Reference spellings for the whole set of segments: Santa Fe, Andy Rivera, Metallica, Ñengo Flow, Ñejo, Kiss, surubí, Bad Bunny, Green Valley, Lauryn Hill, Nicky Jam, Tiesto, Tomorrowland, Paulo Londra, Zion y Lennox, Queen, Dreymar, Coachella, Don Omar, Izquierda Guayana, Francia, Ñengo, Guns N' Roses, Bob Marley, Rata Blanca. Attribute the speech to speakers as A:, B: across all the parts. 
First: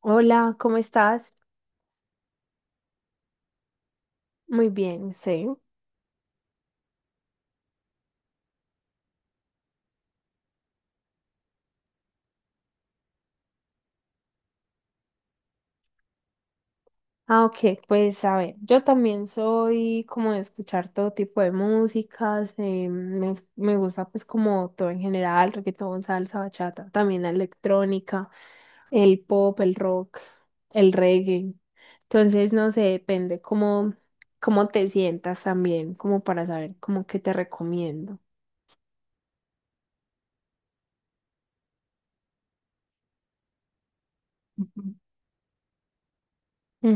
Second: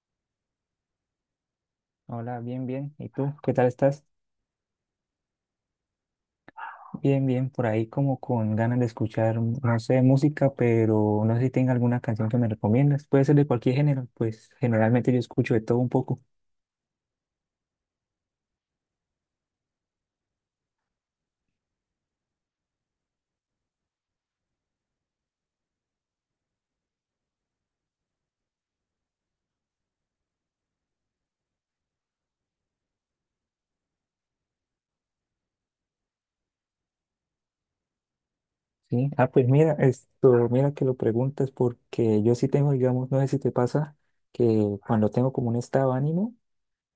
A: Hola, ¿cómo estás?
B: Hola, bien, bien. ¿Y tú? ¿Qué tal estás?
A: Muy bien, sí.
B: Bien, bien. Por ahí como con ganas de escuchar, no sé, música, pero no sé si tenga alguna canción que me recomiendas. Puede ser de cualquier género, pues generalmente yo escucho de todo un poco.
A: Ok, pues a ver, yo también soy como de escuchar todo tipo de músicas, me gusta pues como todo en general, reggaetón, salsa, bachata, también la electrónica, el pop, el rock, el reggae. Entonces, no sé, cómo te sientas también, como para saber cómo que te recomiendo.
B: Sí. Ah, pues mira, esto, mira que lo preguntas porque yo sí tengo, digamos, no sé si te pasa que
A: Ujú.
B: cuando tengo como un estado de ánimo,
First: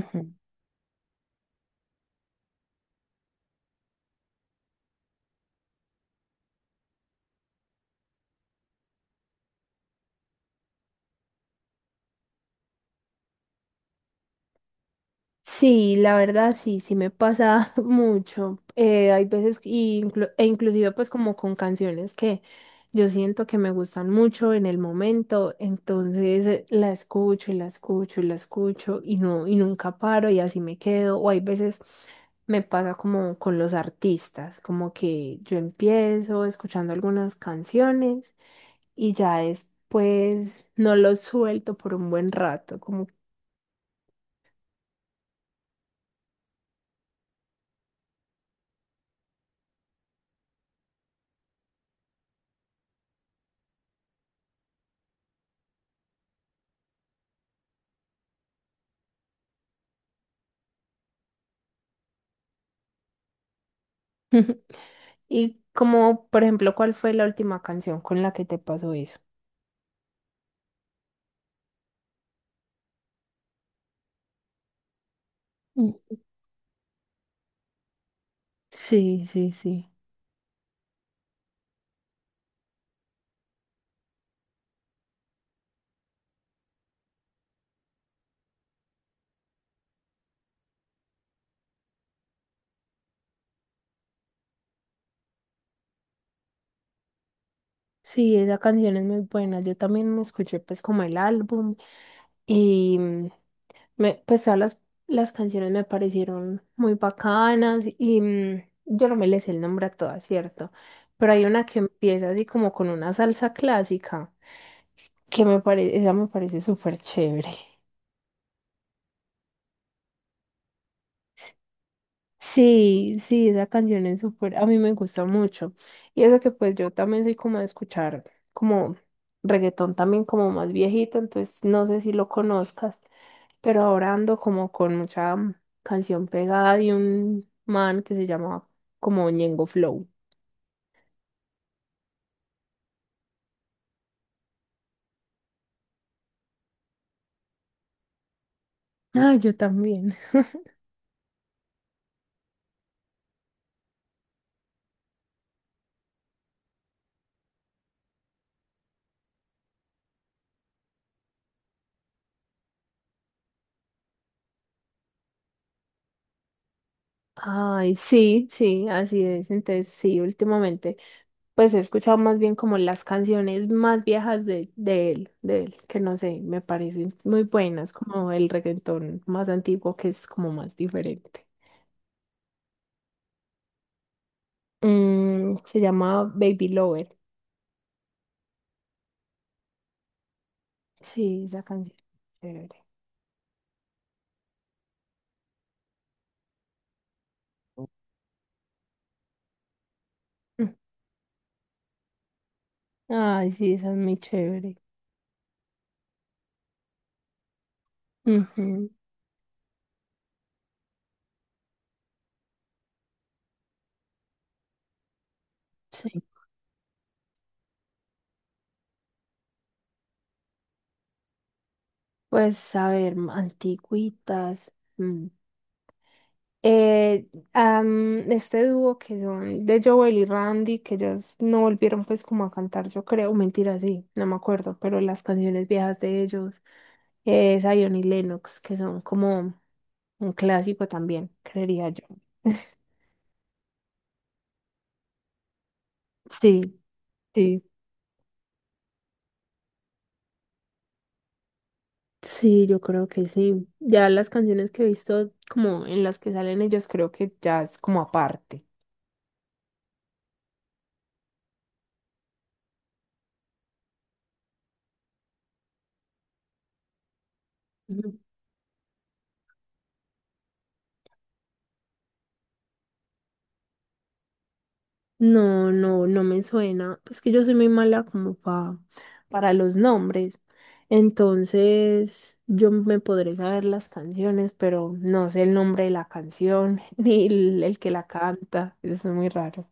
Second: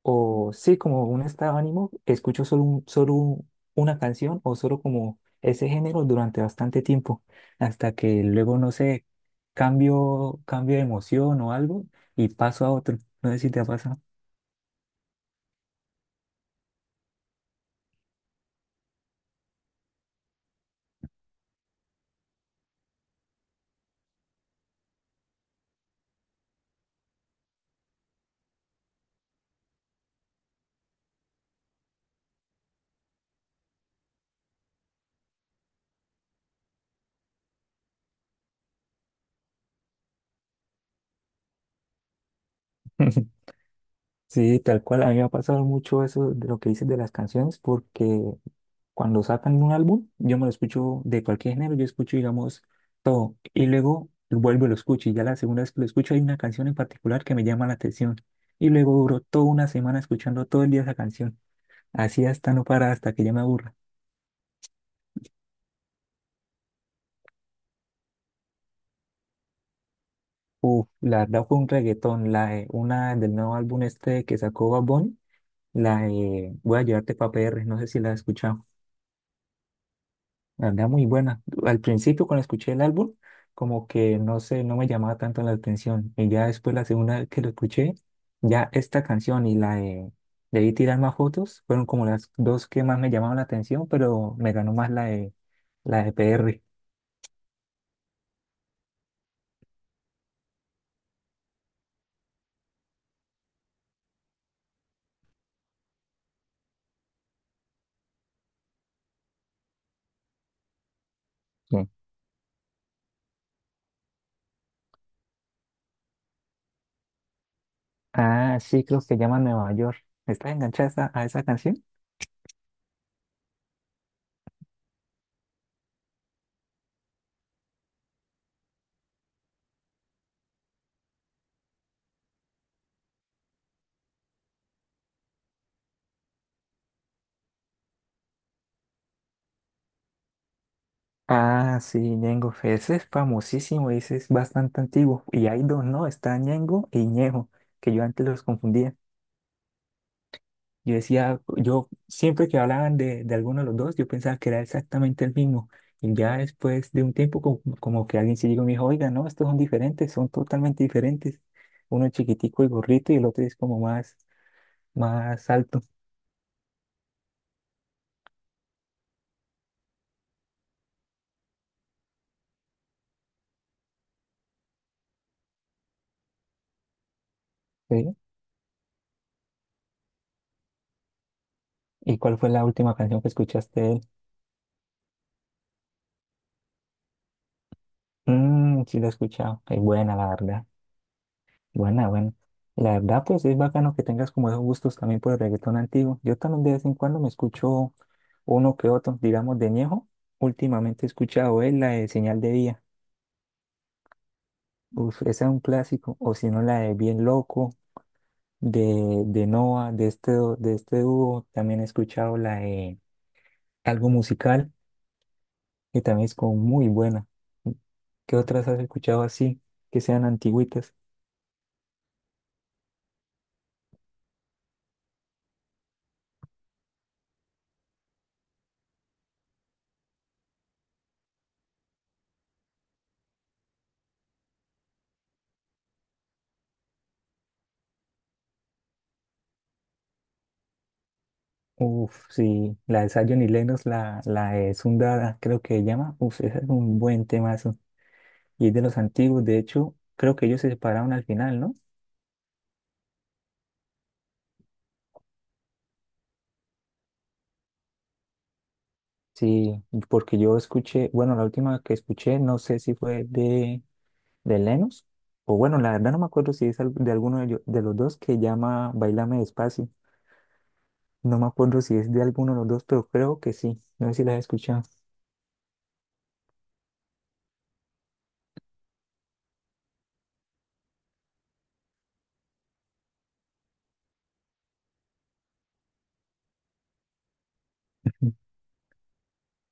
B: o sí, como un estado de ánimo, escucho solo, una canción o solo como ese género durante bastante tiempo, hasta que luego, no sé, cambio de emoción o algo y paso a otro. No sé si te ha pasado.
A: Sí, la verdad sí, me pasa mucho. Hay veces y inclu- e inclusive pues como con canciones que yo siento que me gustan mucho en el momento, entonces la escucho y la escucho y la escucho y nunca paro y así me quedo. O hay veces me pasa como con los artistas, como que yo empiezo escuchando algunas canciones y ya después no los suelto por un buen rato, como
B: Sí, tal cual, a mí me ha pasado mucho eso de lo que dices de las canciones, porque cuando sacan un álbum, yo me lo escucho de cualquier género, yo escucho, digamos, todo. Y luego vuelvo y lo escucho. Y ya la segunda vez que lo escucho hay una canción en particular que me llama la atención. Y luego duro toda una semana escuchando todo el día esa canción. Así hasta no para, hasta que ya me aburra.
A: Y como, por ejemplo, ¿cuál fue la última canción con la que te pasó eso?
B: Uf, la verdad fue un reggaetón, una del nuevo álbum este que sacó Bad Bunny, la
A: Mm,
B: de Voy a llevarte pa' PR, no sé si la has escuchado.
A: Sí, sí, sí.
B: La verdad, muy buena. Al principio, cuando escuché el álbum, como que no sé, no me llamaba tanto la atención. Y ya después, la segunda vez que lo escuché, ya esta canción y la de Debí tirar más fotos fueron como las dos que más me llamaban la atención, pero me ganó más la de PR.
A: Sí, esa canción es muy buena. Yo también me escuché pues como el álbum y pues las canciones me parecieron muy bacanas y yo no me les sé el nombre a todas, ¿cierto? Pero hay una que
B: Sí.
A: empieza así como con una salsa clásica que me parece, esa me parece súper chévere.
B: Ah, sí, creo que llama Nueva York. ¿Estás enganchada a esa canción?
A: Sí, sí, esa canción es súper, a mí me gusta mucho. Y eso que pues yo también soy como de escuchar como reggaetón también como más viejito, entonces no sé si lo conozcas, pero ahora ando como con canción pegada de un man que se llama como Ñengo Flow.
B: Ah, sí, Ñengo. Ese es famosísimo, ese es bastante antiguo. Y hay dos, ¿no? Está Ñengo y Ñejo, que yo antes los confundía.
A: Ah, yo también.
B: Yo decía, yo siempre que hablaban de alguno de los dos, yo pensaba que era exactamente el mismo. Y ya después de un tiempo, como, como que alguien se llegó y me dijo, oiga, no, estos son diferentes, son totalmente diferentes. Uno es chiquitico y gorrito y el otro es como más, más alto.
A: Ay, sí, sí, así es. Entonces, sí, últimamente, pues he escuchado más bien como las canciones más viejas de, de él, que no sé, me parecen muy buenas,
B: ¿Sí?
A: como el reggaetón más antiguo, que es como más diferente.
B: ¿Y cuál fue la última canción que escuchaste de él?
A: Mm, se llama Baby Lover.
B: Mm, sí, la he escuchado. Es buena, la verdad.
A: Sí, esa canción.
B: Buena, buena.
A: Chévere.
B: La verdad, pues es bacano que tengas como esos gustos también por el reggaetón antiguo. Yo también de vez en cuando me escucho uno que otro, digamos, de Ñejo.
A: Mm.
B: Últimamente he escuchado es la de Señal de Día.
A: Ay, sí, esa es muy chévere.
B: Uf, esa es un clásico. O si no, la de Bien Loco,
A: Ujú,
B: de Noah, de este dúo. También he escuchado la de Algo Musical, que
A: sí.
B: también es como muy buena. ¿Qué otras has escuchado así, que sean antiguitas?
A: Pues, a ver, antiguitas. Mm. Eh, este dúo que son de Joel y Randy, que ellos no volvieron pues como a cantar, yo creo, mentira, sí, no me acuerdo, pero las canciones viejas de ellos, Zion y Lennox, que son como un clásico también, creería yo.
B: Uf, sí, la de Zion y Lennox, la de Sundada, creo que se llama. Uf, ese es
A: Sí,
B: un buen
A: sí,
B: temazo. Y es de los antiguos, de hecho, creo que ellos se separaron al final, ¿no?
A: sí, yo creo que sí. Ya las canciones que he visto como en las que salen ellos, creo que ya es como aparte.
B: Sí, porque yo escuché, bueno, la última que escuché, no sé si fue de Lennox, o bueno, la verdad no me acuerdo si es de alguno de, de los dos que llama Bailame Despacio. No me acuerdo si es de alguno de los dos, pero creo que sí. No sé si la has escuchado.
A: No, no, no me suena. Es que yo soy muy mala para los nombres. Entonces, yo me podré saber las canciones, pero no sé el nombre de la canción ni el que la canta. Eso es muy raro.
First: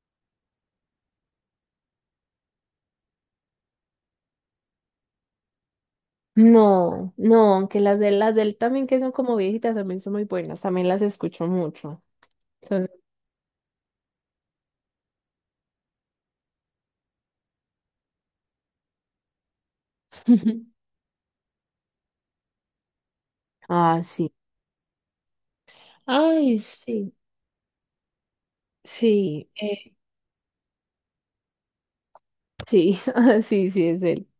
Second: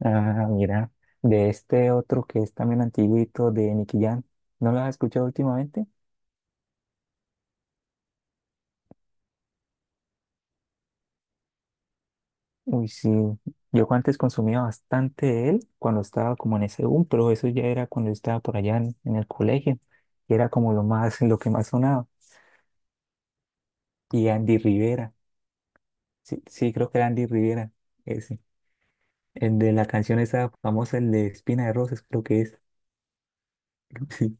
B: Ah, mira, de este otro que es también antiguito de Nicky Jam. ¿No la has escuchado últimamente?
A: No, no, aunque las de las del también que son como viejitas también son muy buenas, también las escucho mucho.
B: Uy,
A: Entonces,
B: sí. Yo antes consumía bastante de él cuando estaba como en ese boom, pero eso ya era cuando estaba por allá en el colegio. Y era como lo más, lo que más sonaba.
A: ah,
B: Y
A: sí.
B: Andy Rivera. Sí,
A: Ay,
B: sí, creo que era
A: sí,
B: Andy Rivera. Ese.
A: sí,
B: El de la canción esa famosa, el de Espina de Rosas, creo que es.
A: sí, ah, sí, sí es él.
B: Sí.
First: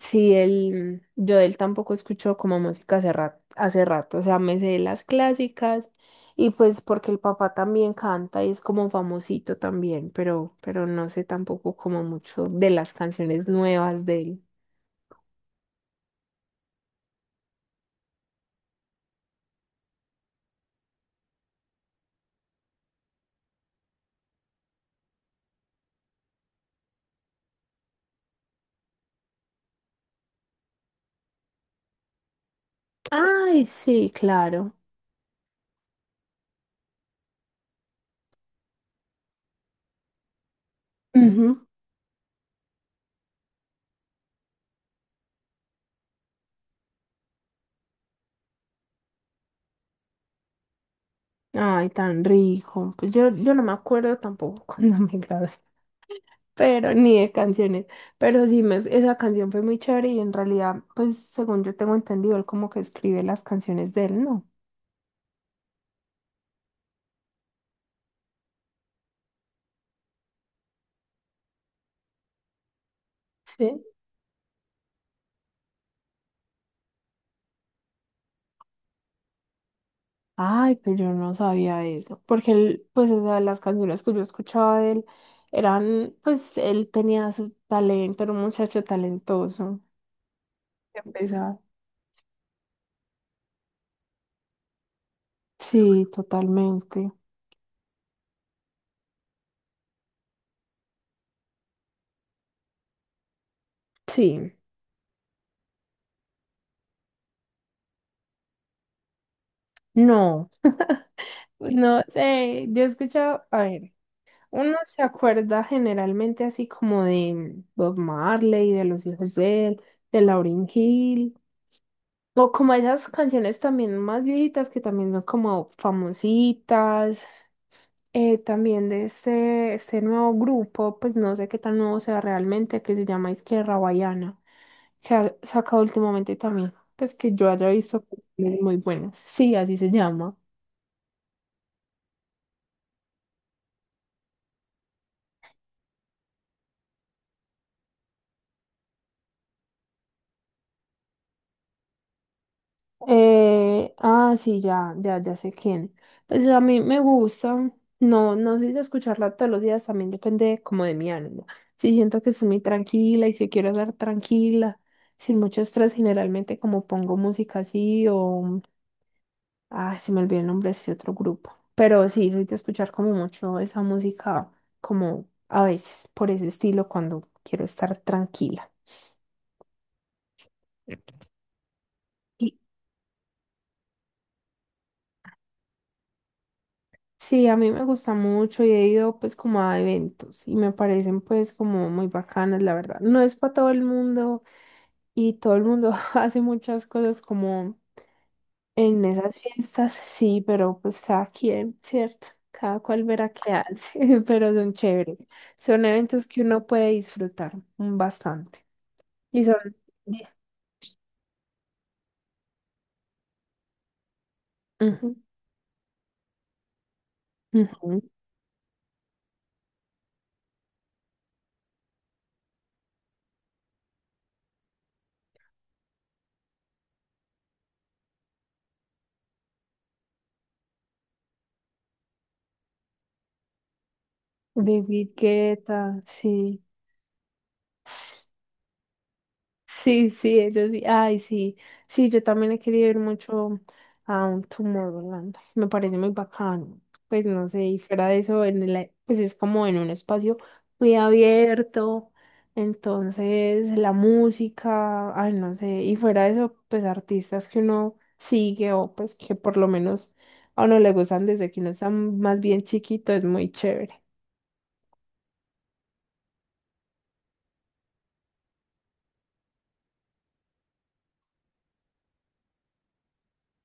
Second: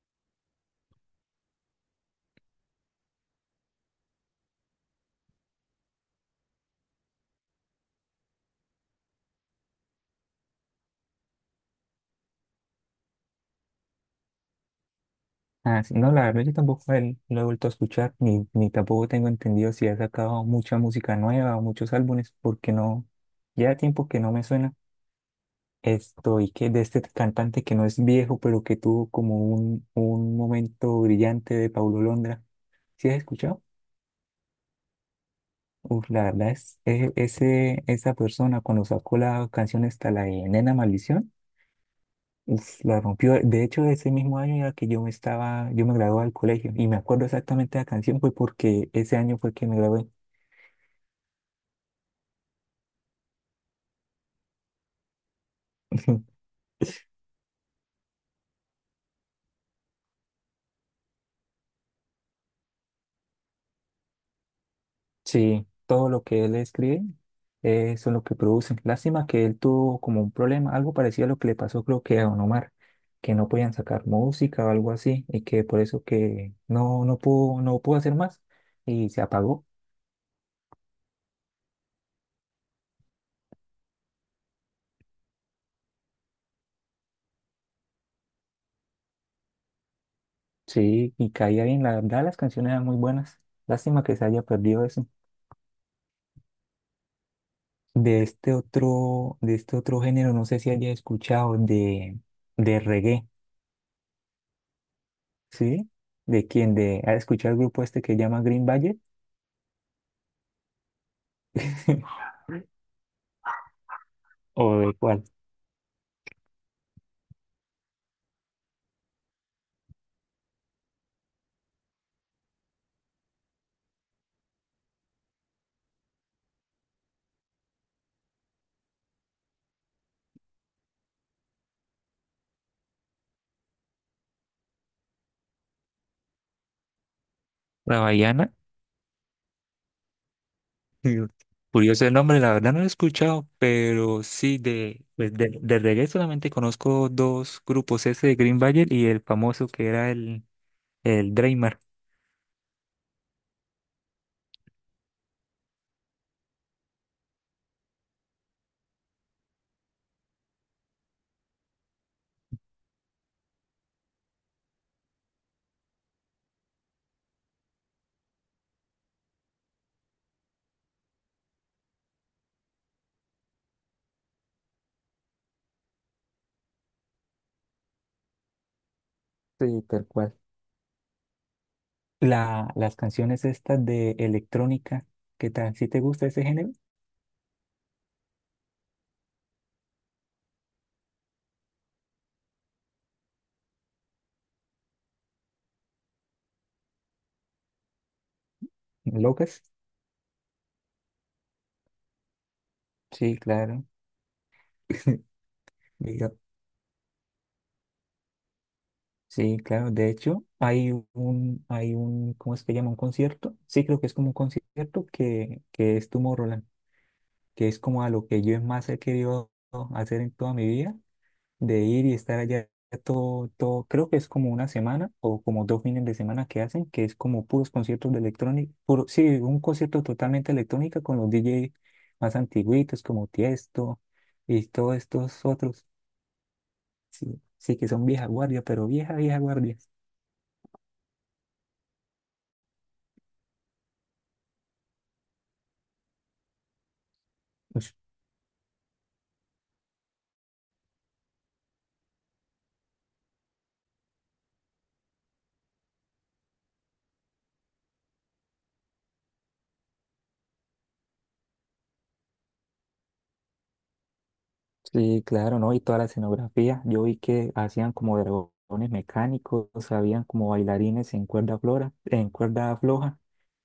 A: Sí, él, yo de él tampoco escucho como música hace rato, o sea, me sé las clásicas y pues porque el papá también canta y es como famosito también, pero no sé tampoco como mucho de las canciones nuevas de él.
B: Ah, sí. No, la verdad yo tampoco él lo he vuelto a escuchar, ni, ni tampoco tengo entendido si ha sacado mucha música nueva o muchos álbumes, porque no, ya tiempo que no me suena. Esto, y que de este cantante que no es viejo, pero que tuvo como un momento brillante de Paulo Londra. ¿Sí has escuchado?
A: Ay, sí, claro.
B: Uf, la verdad es, ese, esa persona cuando sacó la canción esta, la de Nena Maldición,
A: Ujú.
B: uf, la rompió. De hecho, ese mismo año era que yo me estaba, yo me gradué del colegio y me acuerdo exactamente de la canción fue porque ese año fue que me gradué.
A: Ay, tan rico. Yo no me acuerdo tampoco cuando me gradué, pero ni de canciones. Pero sí, esa canción fue muy chévere y en realidad, pues según yo tengo entendido, él como que escribe las canciones de él, ¿no?
B: Sí, todo lo que él escribe son lo que producen. Lástima que él tuvo como un problema, algo parecido a lo que le pasó creo que a Don Omar, que no podían
A: Sí.
B: sacar música o algo así y que por eso que no, no pudo, no pudo hacer más y se apagó.
A: Ay, pero yo no sabía eso. Porque él, pues, o sea, las canciones que yo escuchaba de él eran, pues, él tenía su talento, era un muchacho talentoso. Qué
B: Sí, y
A: pesar.
B: caía bien, la verdad las canciones eran muy buenas. Lástima que se haya perdido eso.
A: Sí, totalmente.
B: De este otro género, no sé si haya escuchado de reggae,
A: Sí.
B: ¿sí? ¿De quién? ¿De, ha escuchado el grupo este que se llama Green Valley?
A: No, pues, no sé. Yo he escuchado, a ver, uno
B: ¿O de
A: se
B: cuál?
A: acuerda generalmente así como de Bob Marley, de los hijos de él, de Lauryn Hill. O como esas canciones también más viejitas que también son como famositas. También de este nuevo grupo, pues no sé qué tan nuevo sea realmente, que se llama Izquierda Guayana, que ha sacado últimamente también, pues que yo haya
B: La
A: visto
B: Baiana,
A: canciones muy buenas. Sí, así se llama.
B: mm, curioso el nombre, la verdad no lo he escuchado, pero sí de, pues de reggae solamente conozco dos grupos, ese de Green Valley y el famoso que era el Dreymar.
A: Sí, ya sé quién. Pues a mí me gusta, no, no sé si escucharla todos los días, también depende como de mi ánimo. Si siento que estoy muy tranquila y que quiero estar tranquila, sin mucho estrés, generalmente como pongo música así o... Ay, se me olvidó el nombre de ese otro grupo. Pero sí, soy de escuchar como mucho esa música, como a veces por ese estilo cuando quiero estar tranquila.
B: Sí, tal cual.
A: Y
B: La, las canciones estas de electrónica, ¿qué tal? ¿Sí te gusta ese género?
A: sí, a mí me gusta mucho y he ido pues como a eventos y me parecen pues como muy bacanas, la verdad. No es para todo el mundo y todo el mundo hace muchas cosas como En esas
B: ¿Locas?
A: fiestas, sí, pero pues cada quien, ¿cierto? Cada cual verá
B: Sí,
A: qué
B: claro.
A: hace, pero son chéveres. Son eventos
B: Diga-
A: que uno puede disfrutar bastante. Y son...
B: Sí, claro. De hecho, hay un, ¿cómo es que llama? Un concierto. Sí, creo que es como un concierto
A: Ujú,
B: que es Tomorrowland, que es
A: ujú.
B: como a lo que yo más he querido hacer en toda mi vida, de ir y estar allá todo, todo, creo que es como una semana o como dos fines de semana que hacen, que es como puros conciertos de electrónica, puro, sí, un concierto totalmente electrónica con los DJ más antiguitos como Tiesto y
A: De
B: todos estos otros,
A: Guiqueta, sí.
B: sí, sí que son vieja guardia, pero vieja, vieja guardia.
A: Sí, sí, eso sí. Ay, sí. Sí, yo también he querido ir mucho a un Tomorrowland. Me parece muy bacano. Pues no sé, y fuera de eso, en el, pues es como en un espacio muy abierto. Entonces, la música, ay, no sé. Y fuera de eso, pues artistas que uno sigue o pues que por lo menos a uno le gustan desde que uno está más bien chiquito, es muy chévere.
B: Sí, claro, ¿no? Y toda la escenografía. Yo vi que hacían como dragones mecánicos, habían como bailarines en cuerda flora, en cuerda floja.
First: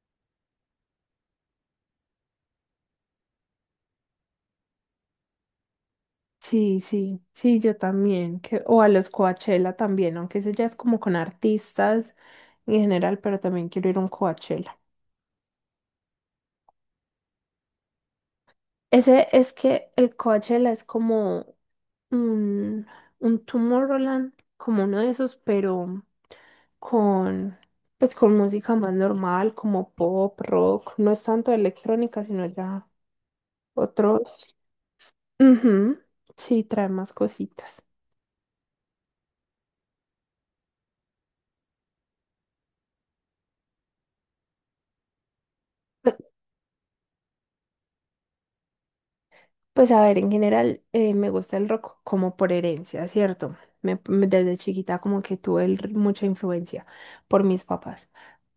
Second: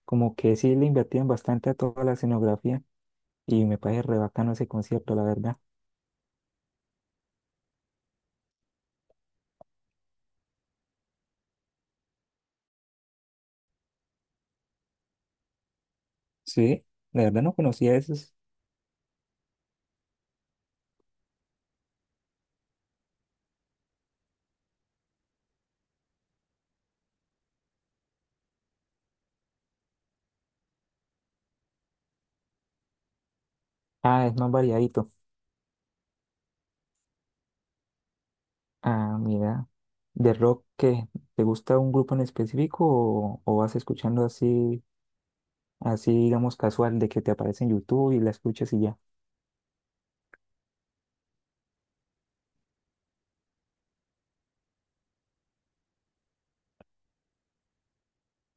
B: Como que sí le invertían bastante a toda la escenografía y me parece re bacano ese concierto, la verdad.
A: Sí, sí, sí, yo también. Que, o a los Coachella también, aunque ese ya es como con artistas en general, pero también quiero ir a un Coachella.
B: Sí, la verdad no conocía esos.
A: Ese es que el Coachella es como un, un Tomorrowland, como uno de esos, pero con, pues con música más normal, como pop, rock, no es tanto electrónica, sino ya
B: Ah, es más
A: otros.
B: variadito.
A: Ujú, sí, trae más cositas.
B: Ah, mira, de rock, ¿qué? ¿Te gusta un grupo en específico o vas escuchando así, así
A: Pe-
B: digamos casual, de que te aparece en YouTube y la escuchas y ya?
A: Pues a ver, en general me gusta el rock como por herencia, ¿cierto? Desde chiquita como que tuve mucha influencia por mis papás.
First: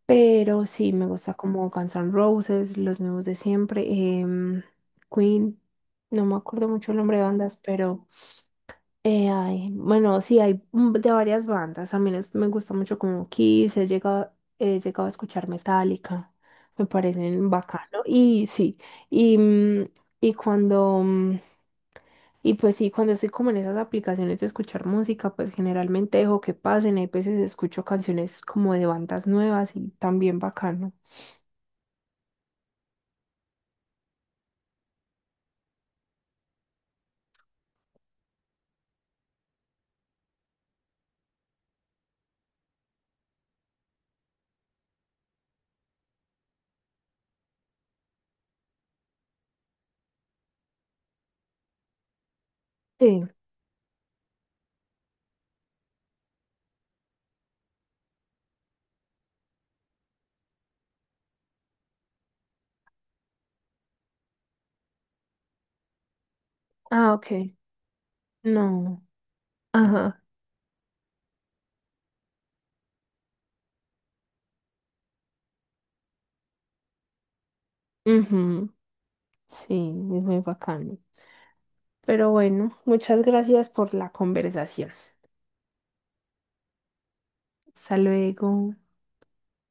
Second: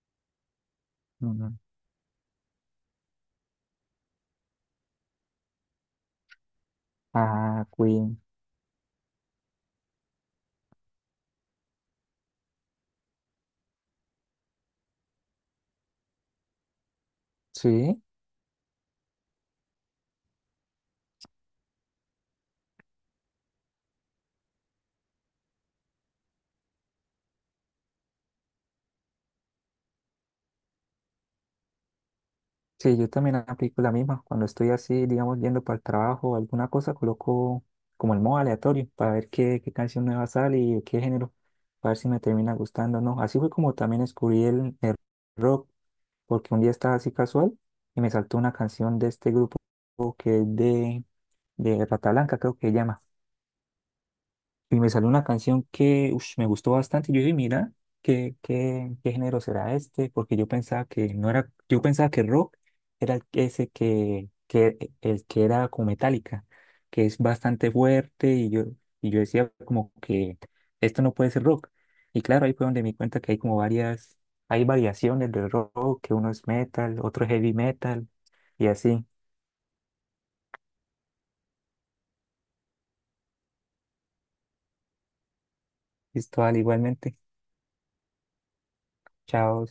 A: Pero sí, me gusta
B: Ujú.
A: como Guns N' Roses, los nuevos de siempre. em, Queen, no me acuerdo mucho el nombre de bandas,
B: Ah,
A: pero
B: Queen.
A: bueno, sí, hay de varias bandas. Me gusta mucho como Kiss, he llegado a escuchar Metallica, me parecen
B: Sí.
A: bacano. Y, mm, y cuando, mm, y pues sí, cuando estoy como en esas aplicaciones de escuchar música, pues generalmente dejo que pasen. Hay veces escucho canciones como de bandas nuevas y también bacano.
B: Sí, yo también aplico la misma. Cuando estoy así, digamos, yendo para el trabajo o alguna cosa, coloco como el modo aleatorio para ver qué, qué canción nueva sale y de qué género, para ver si me termina gustando o no. Así fue como también descubrí el rock, porque un día estaba así casual y me saltó una canción de este grupo que es de Rata Blanca, creo que se llama.
A: Sí.
B: Y me salió una canción que ush, me gustó bastante. Y yo dije, mira, ¿qué, qué, qué género será este? Porque yo pensaba que no era, yo pensaba que rock era ese que el que era como Metallica, que
A: Ah,
B: es
A: ok.
B: bastante fuerte.
A: No.
B: Y yo decía como
A: Ajá.
B: que esto no puede ser rock. Y claro, ahí fue donde me di cuenta que hay como varias, hay variaciones del rock, que uno es metal, otro es heavy metal, y
A: Ujú.
B: así.
A: Sí, es muy bacano. Pero bueno, muchas gracias por la conversación.
B: Listo, al igualmente.
A: Hasta luego.
B: Chao.